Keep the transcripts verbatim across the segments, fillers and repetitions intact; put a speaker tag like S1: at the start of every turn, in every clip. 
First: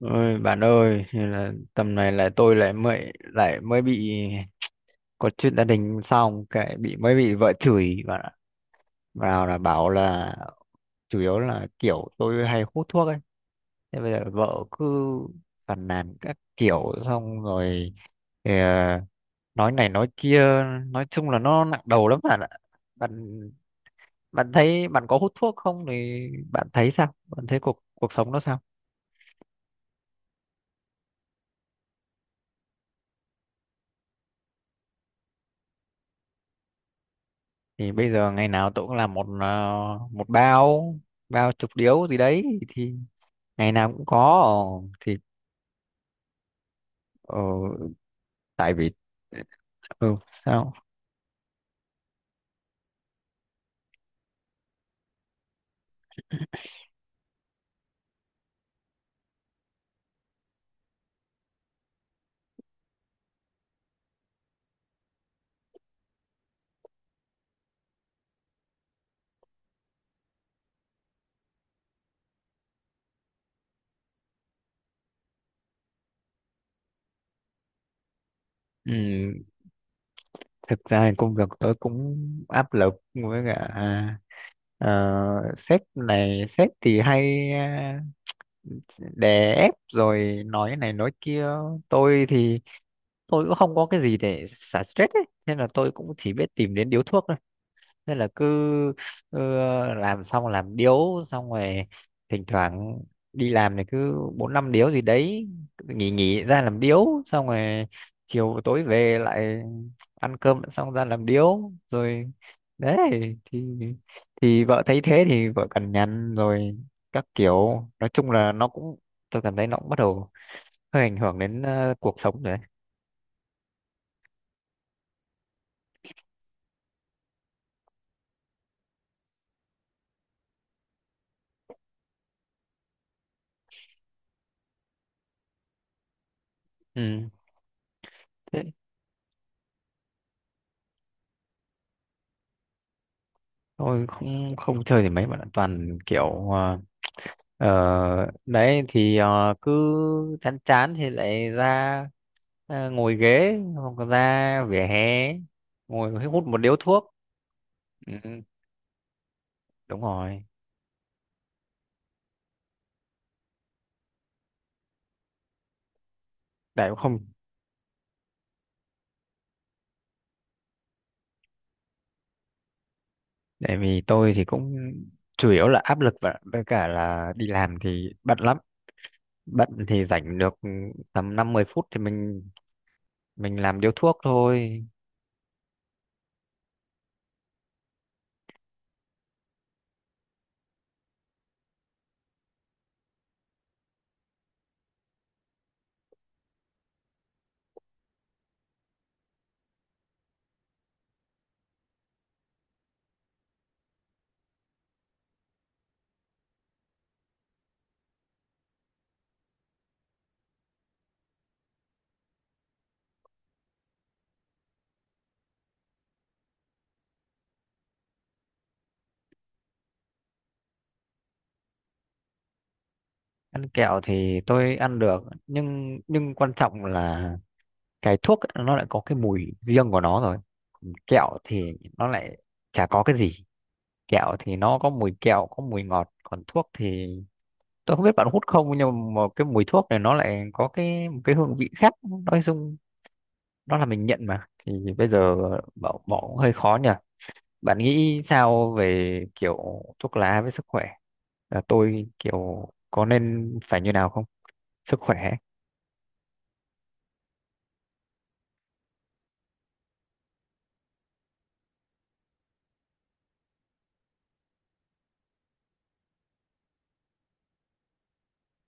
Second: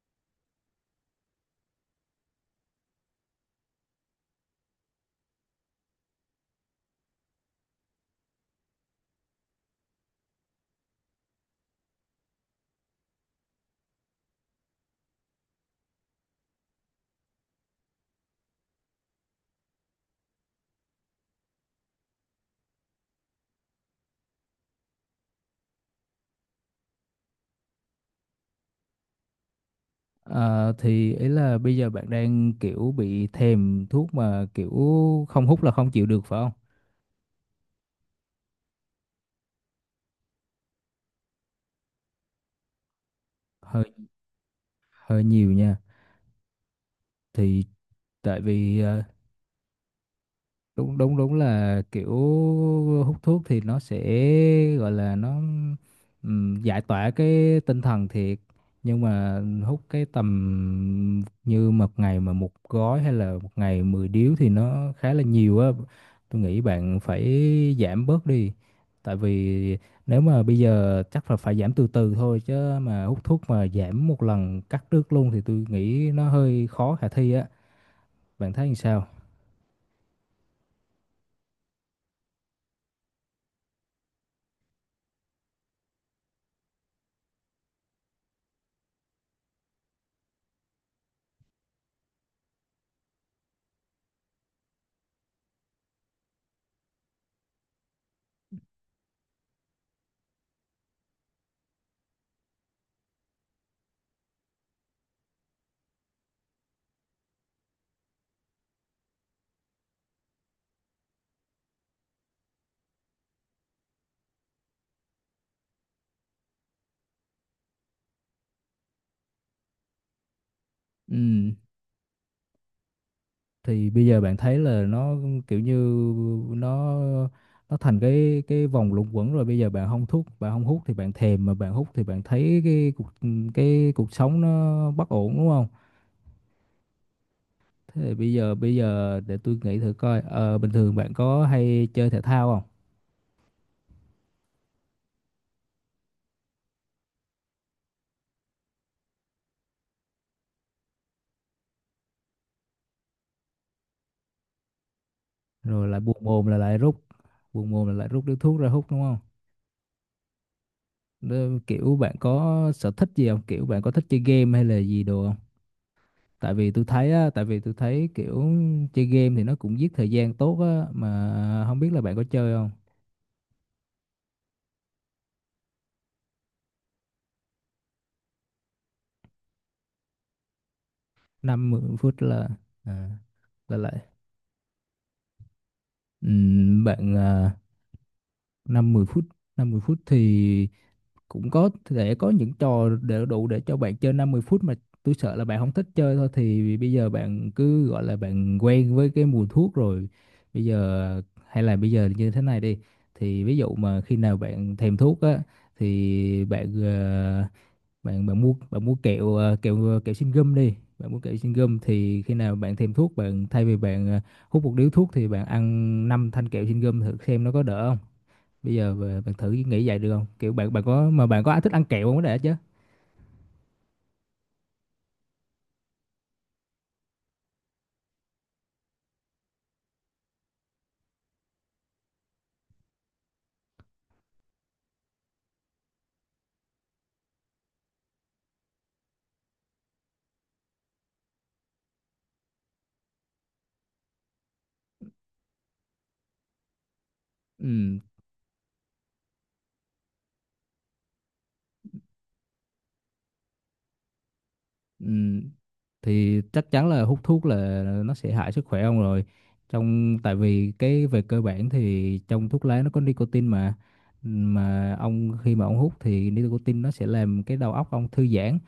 S1: Ôi bạn ơi, thế là tầm này là tôi lại mới lại mới bị có chuyện gia đình, xong cái bị mới bị vợ chửi bạn ạ. Vào là bảo là chủ yếu là kiểu tôi hay hút thuốc ấy. Thế bây giờ vợ cứ phàn nàn các kiểu, xong rồi thì, à, nói này nói kia, nói chung là nó nặng đầu lắm bạn ạ. Bạn bạn thấy bạn có hút thuốc không, thì bạn thấy sao? Bạn thấy cuộc cuộc sống nó sao?
S2: Ờ, thì ý là bây giờ bạn đang kiểu bị thèm thuốc mà kiểu không hút là không chịu được phải không?
S1: Thì bây giờ ngày nào tôi cũng làm một ờ, một bao bao chục điếu gì đấy, thì ngày
S2: Hơi
S1: nào cũng có. Ờ, thì
S2: hơi nhiều nha.
S1: ờ,
S2: Thì tại
S1: tại
S2: vì
S1: vì
S2: ờ,
S1: ừ sao.
S2: đúng đúng đúng là kiểu hút thuốc thì nó sẽ gọi là nó ừm, giải tỏa cái tinh thần thiệt, nhưng mà hút cái tầm như một ngày mà một gói hay là một ngày mười điếu thì nó khá là nhiều á. Tôi nghĩ bạn phải giảm bớt đi, tại vì nếu mà bây giờ chắc là phải giảm từ từ thôi, chứ mà hút thuốc mà giảm một lần cắt đứt luôn thì tôi nghĩ nó hơi khó khả thi á. Bạn thấy làm sao?
S1: Ừ, thực ra thì công việc tôi cũng áp lực, với cả ờ, sếp này sếp thì hay ờ, đè ép rồi nói này nói kia. Tôi thì tôi cũng không có cái gì để xả stress ấy, nên là tôi cũng chỉ biết tìm đến điếu thuốc. Nên là cứ ờ, làm xong làm điếu, xong rồi thỉnh thoảng đi làm thì cứ bốn năm điếu gì đấy, nghỉ nghỉ ra làm điếu xong rồi chiều tối về lại ăn cơm xong ra làm điếu rồi đấy. thì thì vợ thấy thế thì vợ cằn nhằn rồi các kiểu, nói chung là nó cũng, tôi cảm thấy nó cũng bắt đầu hơi ảnh hưởng
S2: Ừ.
S1: đến ờ, cuộc sống rồi đấy.
S2: Thì bây giờ bạn thấy là nó kiểu như nó nó thành cái cái vòng luẩn quẩn rồi. Bây giờ bạn không thuốc, bạn không hút thì bạn thèm, mà bạn hút thì bạn thấy cái cuộc, cái cuộc sống nó bất ổn, đúng không?
S1: Ừ,
S2: Thế thì bây giờ
S1: thế
S2: bây giờ để tôi nghĩ thử coi, ờ, bình thường bạn có hay chơi thể thao không?
S1: tôi không không chơi thì mấy bạn ạ. Toàn kiểu ờ, Ờ, đấy thì ờ, cứ chán chán thì lại ra ờ, ngồi ghế hoặc là ra vỉa hè
S2: Rồi lại buồn
S1: ngồi hút
S2: mồm là
S1: một điếu
S2: lại rút,
S1: thuốc.
S2: buồn mồm là lại
S1: Ừ,
S2: rút điếu thuốc ra hút đúng không?
S1: đúng rồi.
S2: Nên kiểu bạn có sở thích gì không, kiểu bạn có thích chơi game hay là gì đồ không? Tại vì tôi
S1: tại cũng
S2: thấy
S1: không
S2: á, tại vì tôi thấy kiểu chơi game thì nó cũng giết thời gian tốt á, mà không biết là bạn có chơi không.
S1: tại vì tôi thì cũng chủ yếu là áp lực, và với cả là đi làm thì bận lắm. Bận thì rảnh được tầm năm mười
S2: năm mươi
S1: phút thì
S2: phút
S1: mình
S2: là à,
S1: mình
S2: là
S1: làm điếu
S2: lại.
S1: thuốc thôi.
S2: Ừm, bạn à, năm mươi phút, năm mươi phút thì cũng có thể có những trò để đủ để cho bạn chơi năm mươi phút mà. Tôi sợ là bạn không thích chơi thôi. Thì bây giờ bạn cứ gọi là bạn quen với cái mùi thuốc rồi, bây giờ hay là bây giờ như thế này đi: thì ví dụ mà khi nào bạn thèm thuốc á thì bạn ờ, bạn bạn mua bạn mua kẹo ờ, kẹo ờ, kẹo xin gum đi. Bạn mua kẹo xin gum thì khi nào bạn thèm thuốc, bạn thay vì bạn ờ, hút một điếu thuốc thì bạn ăn năm thanh kẹo xin gum thử xem nó có đỡ không. Bây giờ bà- bạn thử nghĩ vậy được không, kiểu bạn bạn có mà bạn có ai thích ăn kẹo không có đã chứ.
S1: Ăn kẹo thì tôi ăn được, nhưng nhưng quan trọng là cái thuốc ấy, nó lại có cái mùi riêng của nó rồi. Còn kẹo thì nó lại chả có cái gì, kẹo thì nó có mùi kẹo, có mùi ngọt, còn thuốc thì tôi không biết bạn hút không, nhưng mà cái mùi thuốc này nó lại có cái một cái hương vị khác. Nói chung đó là mình nhận mà, thì bây giờ bỏ bỏ cũng hơi khó nhỉ. Bạn
S2: ừ,
S1: nghĩ sao về kiểu thuốc lá với sức khỏe, là tôi kiểu có nên phải như nào không, sức
S2: ừ,
S1: khỏe ấy.
S2: thì chắc chắn là hút thuốc là nó sẽ hại sức khỏe ông rồi. Trong tại vì cái Về cơ bản thì trong thuốc lá nó có nicotine mà mà ông khi mà ông hút thì nicotine nó sẽ làm cái đầu óc ông thư giãn.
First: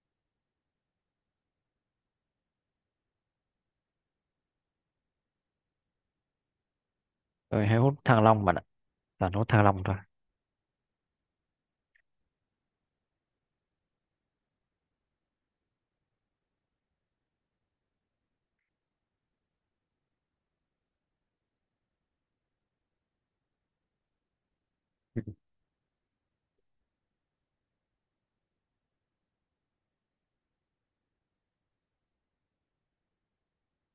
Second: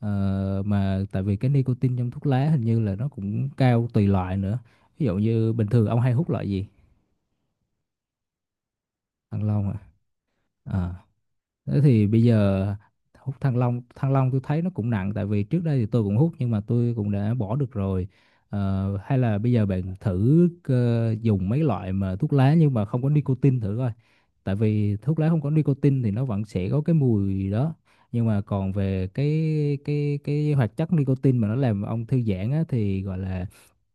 S2: Ờ, mà tại vì cái nicotine trong thuốc lá hình như là nó cũng cao tùy loại nữa. Ví dụ như bình thường ông hay hút loại gì?
S1: Tôi hay hút thang long bạn ạ, toàn
S2: Ăn
S1: hút thang
S2: lông
S1: long thôi.
S2: à? Thế thì bây giờ hút Thăng Long, Thăng Long tôi thấy nó cũng nặng. Tại vì trước đây thì tôi cũng hút nhưng mà tôi cũng đã bỏ được rồi. Ờ, hay là bây giờ bạn thử ờ, dùng mấy loại mà thuốc lá nhưng mà không có nicotine thử coi. Tại vì thuốc lá không có nicotine thì nó vẫn sẽ có cái mùi đó. Nhưng mà còn về cái cái cái hoạt chất nicotine mà nó làm ông thư giãn á, thì gọi là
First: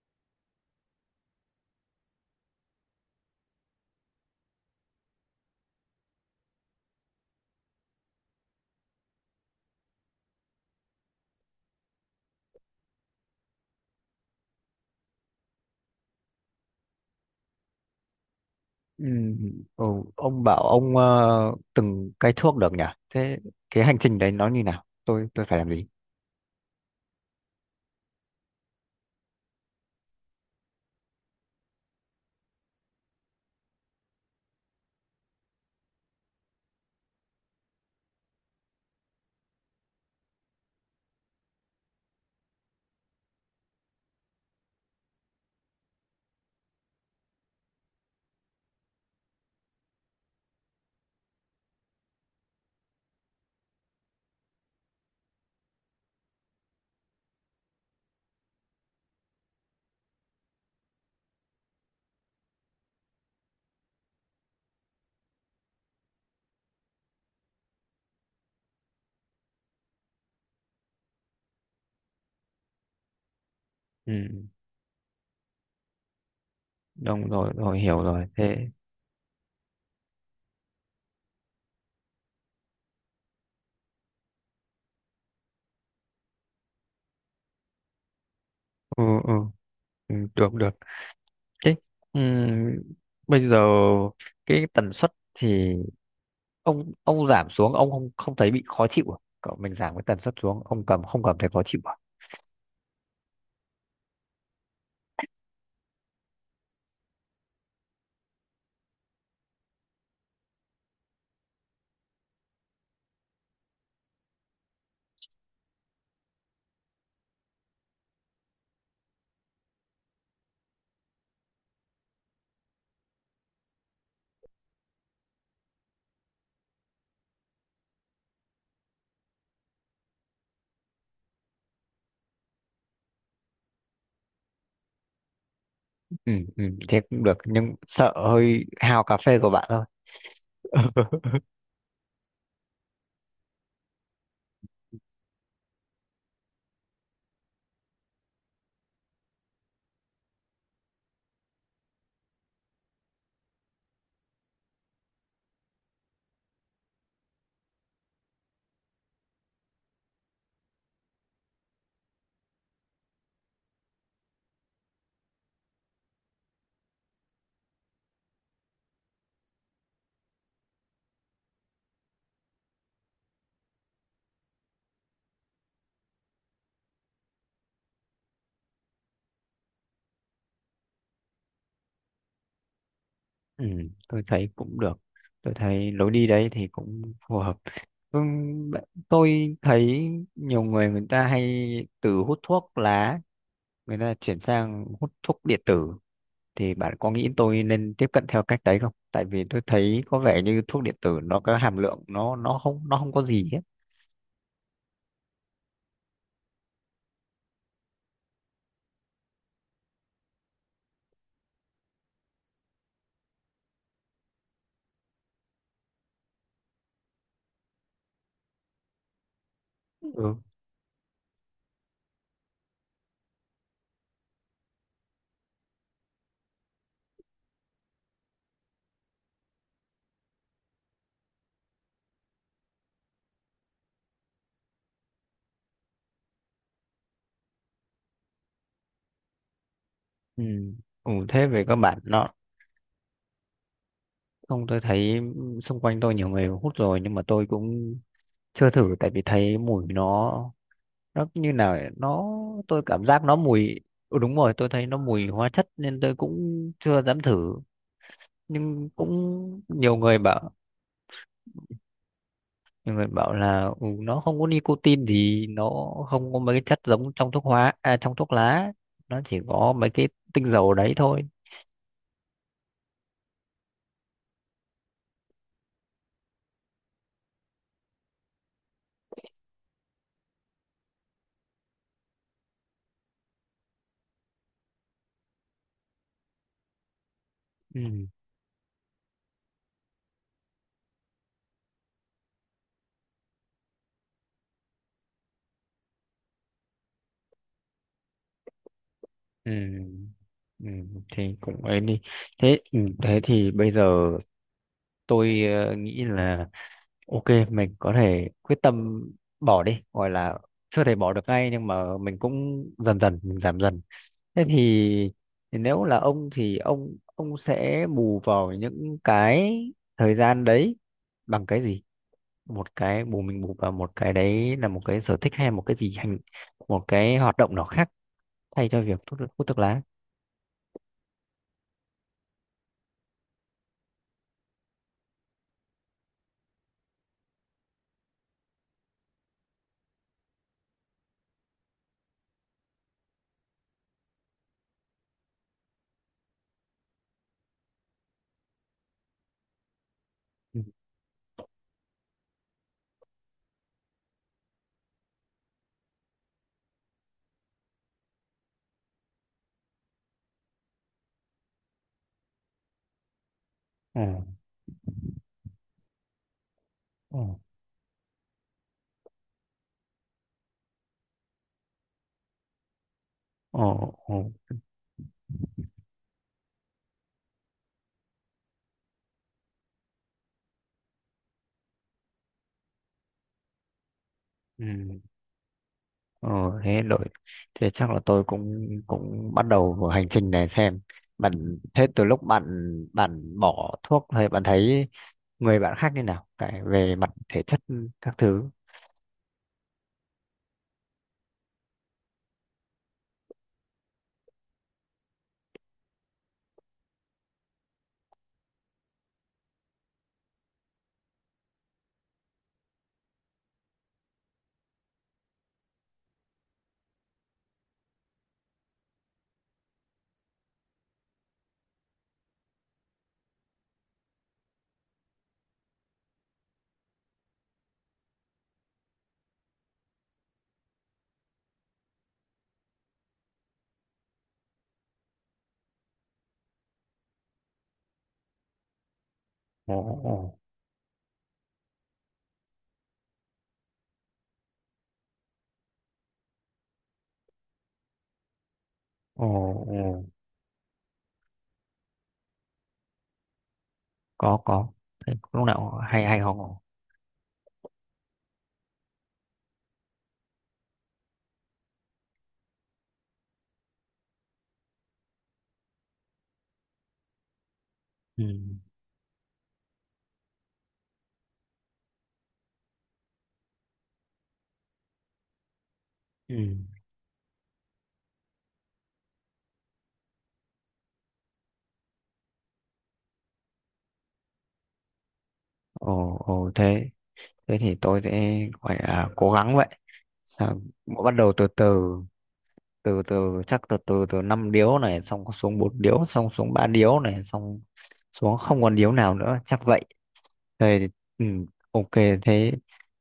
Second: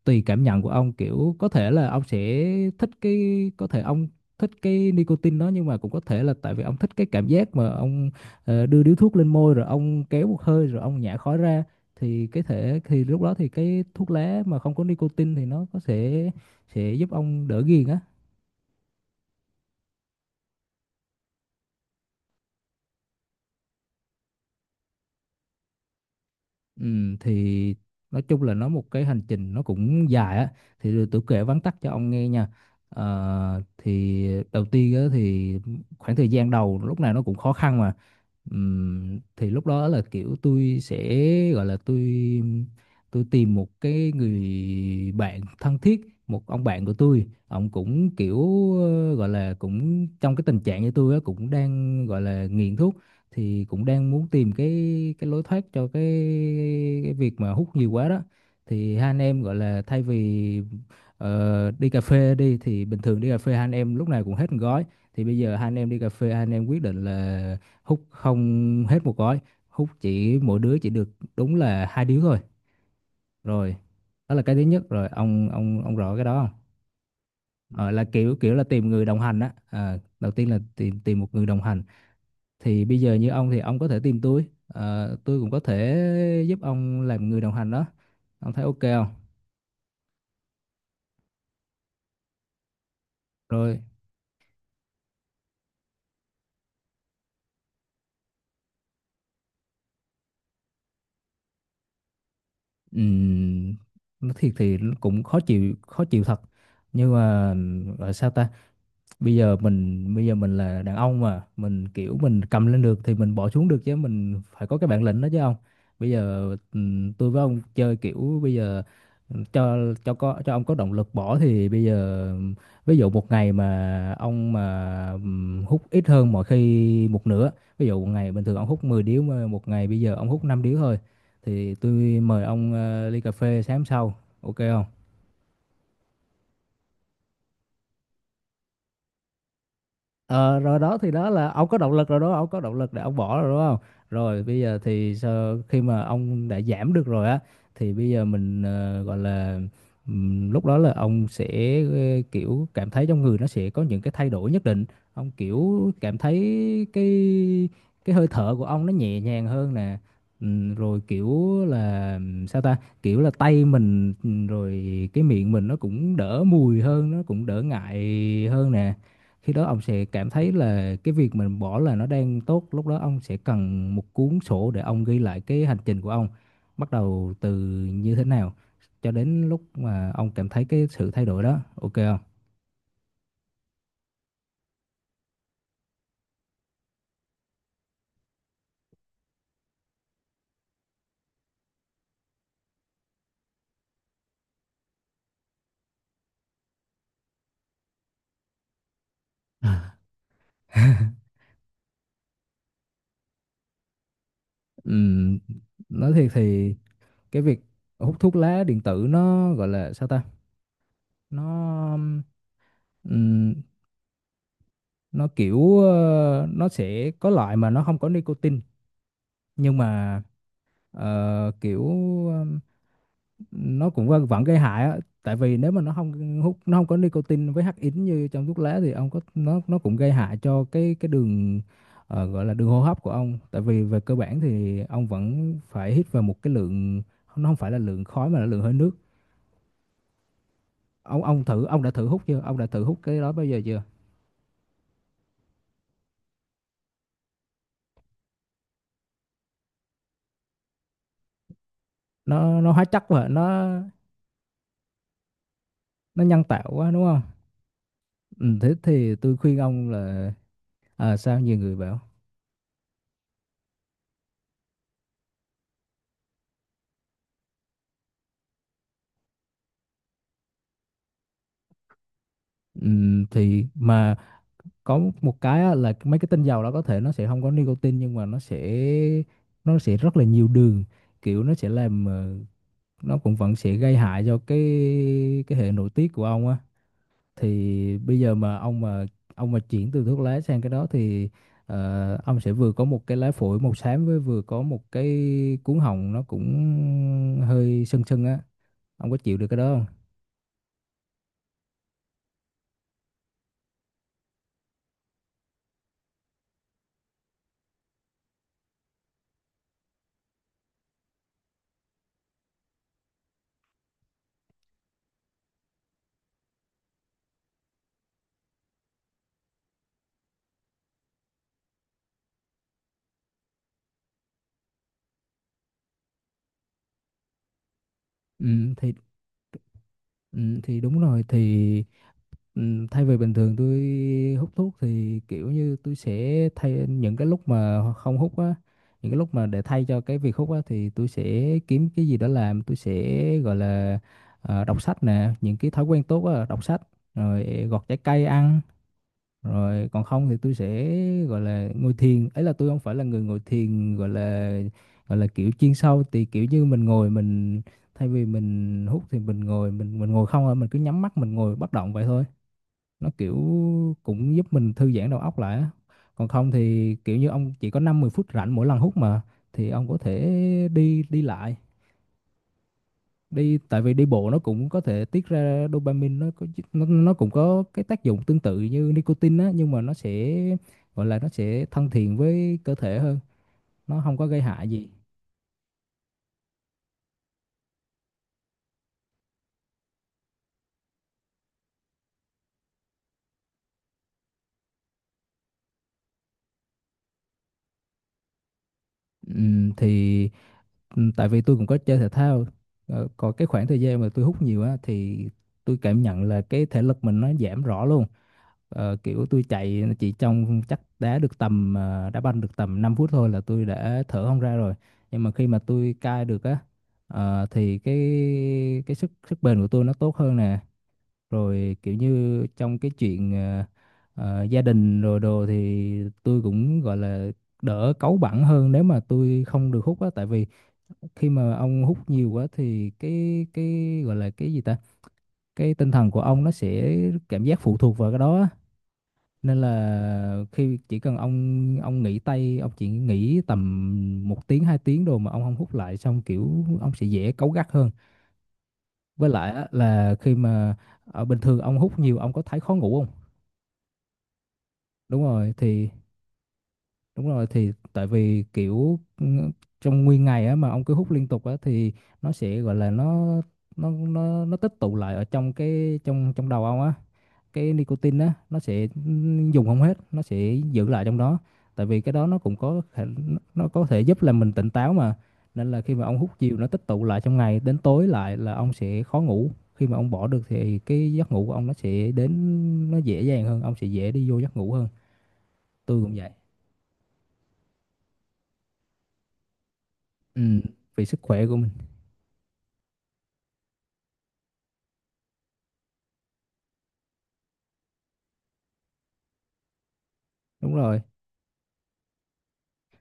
S2: tùy cảm nhận của ông, kiểu có thể là ông sẽ thích cái, có thể ông thích cái nicotine đó, nhưng mà cũng có thể là tại vì ông thích cái cảm giác mà ông, ờ, đưa điếu thuốc lên môi rồi ông kéo một hơi rồi ông nhả khói ra. Thì cái thể thì lúc đó thì cái thuốc lá mà không có nicotine thì nó có sẽ sẽ giúp ông đỡ ghiền á.
S1: Ừ, ừ, ông bảo ông ờ, từng cái thuốc được nhỉ? Thế cái hành trình đấy nó như nào? Tôi tôi phải làm gì?
S2: Ừm, thì nói chung là nó một cái hành trình nó cũng dài á, thì rồi tôi kể vắn tắt cho ông nghe nha. Ờ, thì đầu tiên á, thì khoảng thời gian đầu lúc nào nó cũng khó khăn mà. Ừm, thì lúc đó là kiểu tôi sẽ gọi là tôi tôi tìm một cái người bạn thân thiết, một ông bạn của tôi, ông cũng kiểu ờ, gọi là cũng trong cái tình trạng như tôi á, cũng đang gọi là nghiện thuốc, thì cũng đang muốn tìm cái cái lối thoát cho cái cái việc mà hút nhiều quá đó. Thì hai anh em gọi là thay vì ờ, đi cà phê đi, thì bình thường đi cà phê hai anh em lúc nào cũng hết một gói, thì bây giờ hai anh em đi cà phê, hai anh em quyết định là hút không hết một gói, hút chỉ mỗi đứa chỉ được đúng là hai điếu thôi. Rồi, đó là
S1: Ừ,
S2: cái thứ nhất rồi, ông ông ông rõ cái đó không?
S1: đúng rồi, rồi
S2: Ờ,
S1: hiểu
S2: là
S1: rồi.
S2: kiểu kiểu là
S1: Thế
S2: tìm người đồng hành á, à, đầu tiên là tìm tìm một người đồng hành. Thì bây giờ như ông thì ông có thể tìm tôi. Ờ, tôi cũng có thể giúp ông làm người đồng hành đó. Ông thấy ok
S1: ừ,
S2: không?
S1: ừ, ừ, được được. Thế ừ, bây giờ
S2: Rồi.
S1: cái tần suất thì ông ông giảm xuống, ông không không thấy bị khó chịu à? Cậu mình giảm cái tần suất xuống, ông cầm không cầm thấy khó chịu à?
S2: Ừm, nói thiệt thì cũng khó chịu, khó chịu thật, nhưng mà gọi sao ta, bây giờ mình bây giờ mình là đàn ông mà, mình kiểu mình cầm lên được thì mình bỏ xuống được chứ, mình phải có cái bản lĩnh đó chứ không. Bây giờ ừm, tôi với ông chơi kiểu bây giờ cho cho có cho ông có động lực bỏ. Thì bây giờ ví dụ một ngày mà ông mà ừm, hút ít hơn mọi khi một nửa, ví dụ một ngày bình thường ông hút mười điếu mà một ngày bây giờ ông hút năm điếu thôi, thì tôi mời ông ờ, ly cà phê sáng sau. Ok không?
S1: Ừ, ừ, thế cũng được, nhưng sợ hơi hao cà phê của bạn thôi.
S2: Ờ, rồi đó, thì đó là ông có động lực rồi đó, ông có động lực để ông bỏ rồi đúng không? Rồi bây giờ thì sau khi mà ông đã giảm được rồi á, thì bây giờ mình ờ, gọi là ừm, lúc đó là ông sẽ ờ, kiểu cảm thấy trong người nó sẽ có những cái thay đổi nhất định. Ông kiểu cảm thấy cái cái hơi thở của ông nó nhẹ nhàng hơn nè. Ừm, rồi kiểu là ừm, sao ta, kiểu là tay mình ừm, rồi cái miệng mình nó cũng đỡ mùi hơn, nó cũng đỡ ngại hơn nè. Khi đó ông sẽ cảm thấy là cái việc mình bỏ là nó đang tốt, lúc đó ông sẽ cần một cuốn sổ để ông ghi lại cái hành trình của ông, bắt đầu từ như thế nào cho đến lúc mà ông cảm thấy cái sự thay đổi đó, ok không?
S1: Ừ, tôi thấy cũng được. Tôi thấy lối đi đấy thì cũng phù hợp. Vâng, bạn- tôi thấy nhiều người, người ta hay từ hút thuốc lá người ta chuyển sang hút thuốc điện tử, thì bạn có nghĩ tôi nên tiếp cận theo cách đấy không? Tại vì tôi thấy có vẻ như thuốc điện tử nó có hàm lượng, nó nó không nó không có gì hết.
S2: Ừm, nói thiệt thì cái việc hút thuốc lá điện tử nó gọi là sao ta? Nó ừm, nó kiểu ờ, nó sẽ có loại mà nó không có nicotine, nhưng mà
S1: Ừ.
S2: ờ, kiểu ờ, nó cũng vẫn vẫn gây hại á. Tại vì nếu mà nó không hút nó không có nicotine với hắc ín như trong thuốc lá thì ông có nó nó cũng gây hại cho cái cái đường, ờ, gọi là đường hô hấp của ông. Tại vì về cơ bản thì ông vẫn phải hít vào một cái lượng, nó không phải là lượng khói mà là lượng hơi nước.
S1: Ừ. Ừ,
S2: Ông ông
S1: thế
S2: thử
S1: về các
S2: ông đã
S1: bạn
S2: thử hút
S1: nó,
S2: chưa ông đã thử hút cái đó bao giờ chưa?
S1: không, tôi thấy xung quanh tôi nhiều người hút rồi, nhưng mà tôi cũng chưa thử, tại vì thấy mùi nó nó như nào ấy, nó,
S2: Nó nó
S1: tôi
S2: hóa chất
S1: cảm giác
S2: quá,
S1: nó
S2: nó
S1: mùi. Ừ, đúng rồi, tôi thấy nó mùi hóa chất nên tôi
S2: nó nhân tạo
S1: cũng
S2: quá
S1: chưa
S2: đúng
S1: dám
S2: không?
S1: thử.
S2: Ừ, thế
S1: Nhưng
S2: thì tôi khuyên
S1: cũng
S2: ông
S1: nhiều người
S2: là,
S1: bảo,
S2: à, sao nhiều người bảo.
S1: nhiều người bảo là ừ, nó không có nicotine thì nó không có mấy cái chất giống trong thuốc hóa, à, trong thuốc lá, nó chỉ có mấy cái tinh dầu đấy thôi.
S2: Ừ, thì mà có một cái á, là mấy cái tinh dầu đó có thể nó sẽ không có nicotine, nhưng mà nó sẽ nó sẽ rất là nhiều đường, kiểu nó sẽ làm ờ, nó cũng vẫn sẽ gây hại cho cái cái hệ nội tiết của ông á. Thì
S1: Ừ.
S2: bây giờ mà ông mà ông mà chuyển từ thuốc lá sang cái đó thì ờ, ông sẽ vừa có một cái lá phổi màu xám với vừa có một cái cuống họng nó cũng hơi sưng sưng á. Ông có chịu được
S1: Ừ.
S2: cái đó không?
S1: Ừ. Thì cũng ấy đi. Thế ừ, thế thì bây giờ tôi ờ, nghĩ là ok, mình có thể quyết tâm bỏ đi, gọi là chưa thể bỏ được ngay, nhưng mà mình cũng dần dần mình giảm dần. Thế thì, thì nếu là ông thì ông ông sẽ bù vào những cái thời gian đấy bằng cái gì? Một cái bù, mình bù vào một cái đấy, là một cái sở thích hay một cái gì hành, một cái hoạt động nào khác
S2: Ừ,
S1: thay cho
S2: thì.
S1: việc hút thuốc, hút thuốc lá.
S2: Ừ, thì đúng rồi, thì ừm, thay vì bình thường tôi hút thuốc thì kiểu như tôi sẽ thay những cái lúc mà không hút á, những cái lúc mà để thay cho cái việc hút á thì tôi sẽ kiếm cái gì đó làm. Tôi sẽ gọi là ờ, đọc sách nè, những cái thói quen tốt á, đọc sách, rồi gọt trái cây ăn, rồi còn không thì tôi
S1: Ừ.
S2: sẽ gọi là ngồi thiền ấy. Là tôi không phải là người ngồi thiền gọi là gọi là kiểu chuyên sâu, thì kiểu như mình ngồi mình thay vì mình hút thì mình ngồi, mình mình ngồi không thôi, mình cứ nhắm mắt mình ngồi bất động vậy thôi, nó kiểu
S1: Ồ,
S2: cũng giúp mình thư giãn đầu óc lại á. Còn không thì kiểu
S1: ồ,
S2: như ông chỉ có năm mười phút rảnh mỗi lần hút mà, thì ông có thể đi đi lại đi,
S1: ồ,
S2: tại vì đi bộ
S1: ồ.
S2: nó cũng có thể tiết ra dopamine. Nó có nó, nó cũng có cái tác dụng tương tự như nicotine á, nhưng mà nó sẽ gọi là nó sẽ thân thiện với cơ thể hơn, nó không có gây hại gì.
S1: Ừ. Ờ, thế đội, thế chắc là tôi cũng cũng bắt đầu vào hành trình này xem. Bạn thế từ lúc bạn, bạn bỏ thuốc thì bạn thấy người bạn khác như nào, cái về mặt thể chất các thứ.
S2: Ừm, thì ừm, tại vì tôi cũng có chơi thể thao. Ờ, còn cái khoảng thời gian mà tôi hút nhiều á thì tôi cảm nhận là cái thể lực mình nó giảm rõ luôn. Ờ, kiểu tôi chạy chỉ trong chắc đá được tầm ờ, đá banh được tầm năm phút thôi là tôi đã thở không ra rồi, nhưng mà khi mà tôi cai được á, ờ, thì cái cái sức sức bền của tôi nó tốt hơn nè. Rồi kiểu như trong cái chuyện ờ, ờ, gia đình rồi đồ thì tôi cũng gọi là đỡ cáu bẳn hơn nếu mà tôi không được hút á. Tại vì khi mà ông hút nhiều quá thì cái cái gọi là cái gì ta, cái tinh thần của ông nó sẽ cảm giác phụ thuộc vào cái đó á, nên
S1: Ồ, ồ,
S2: là khi chỉ cần ông ông nghỉ tay, ông chỉ nghỉ tầm một tiếng hai tiếng rồi mà ông không hút lại xong kiểu ông sẽ dễ cáu gắt hơn.
S1: ồ,
S2: Với lại á,
S1: ồ.
S2: là khi mà ở bình thường ông hút nhiều ông có thấy khó ngủ không?
S1: Có có. Thế
S2: Đúng
S1: lúc
S2: rồi,
S1: nào
S2: thì.
S1: hay hay ho ngủ.
S2: Đúng rồi, thì tại vì kiểu ừ, trong nguyên ngày á mà ông cứ hút liên tục á thì nó sẽ gọi là nó nó nó nó tích tụ lại ở trong cái trong trong đầu ông á. Cái nicotine
S1: Ừ,
S2: á nó sẽ ừ, dùng không hết, nó sẽ giữ lại trong đó. Tại vì cái đó nó cũng có khả- nó có thể giúp làm mình tỉnh táo mà. Nên là khi mà ông hút
S1: ừ.
S2: nhiều nó tích tụ lại trong ngày đến tối lại là ông sẽ khó ngủ. Khi mà ông bỏ được thì cái giấc ngủ của ông nó sẽ đến nó dễ dàng hơn, ông sẽ dễ đi vô giấc ngủ hơn. Tôi cũng
S1: Ồ,
S2: vậy.
S1: ồ. Thế thế thì tôi sẽ gọi là cố gắng vậy.
S2: Ừ,
S1: Sao,
S2: vì
S1: bắt
S2: sức
S1: đầu
S2: khỏe
S1: từ
S2: của mình.
S1: từ, từ từ chắc từ từ, từ năm điếu này xong xuống bốn điếu, xong xuống ba điếu này, xong xuống không còn điếu nào nữa, chắc vậy.
S2: Đúng
S1: Thế
S2: rồi,
S1: thì, ừ, ok. Thế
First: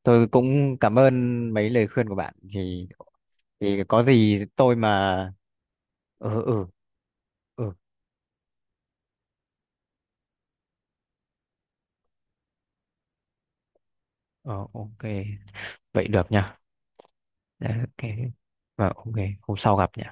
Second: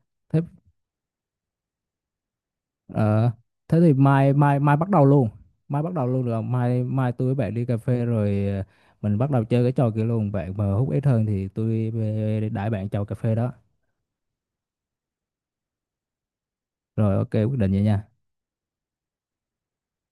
S1: tôi
S2: thế
S1: cũng cảm ơn mấy lời khuyên của bạn thì
S2: ờ, thế
S1: thì
S2: thì
S1: có
S2: mai
S1: gì
S2: mai
S1: tôi
S2: mai bắt đầu
S1: mà
S2: luôn. Mai bắt đầu luôn
S1: ừ,
S2: được không?
S1: ừ,
S2: Mai mai tôi với bạn đi
S1: ừ.
S2: cà phê rồi ờ, mình bắt đầu chơi cái trò kia luôn, bạn mà hút ít hơn thì tôi ờ, đãi bạn chầu cà phê đó.
S1: Ờ, ok, vậy được nha.
S2: Rồi ok, quyết định
S1: Đấy,
S2: vậy nha.
S1: ok. Và ok, hôm sau gặp nhỉ.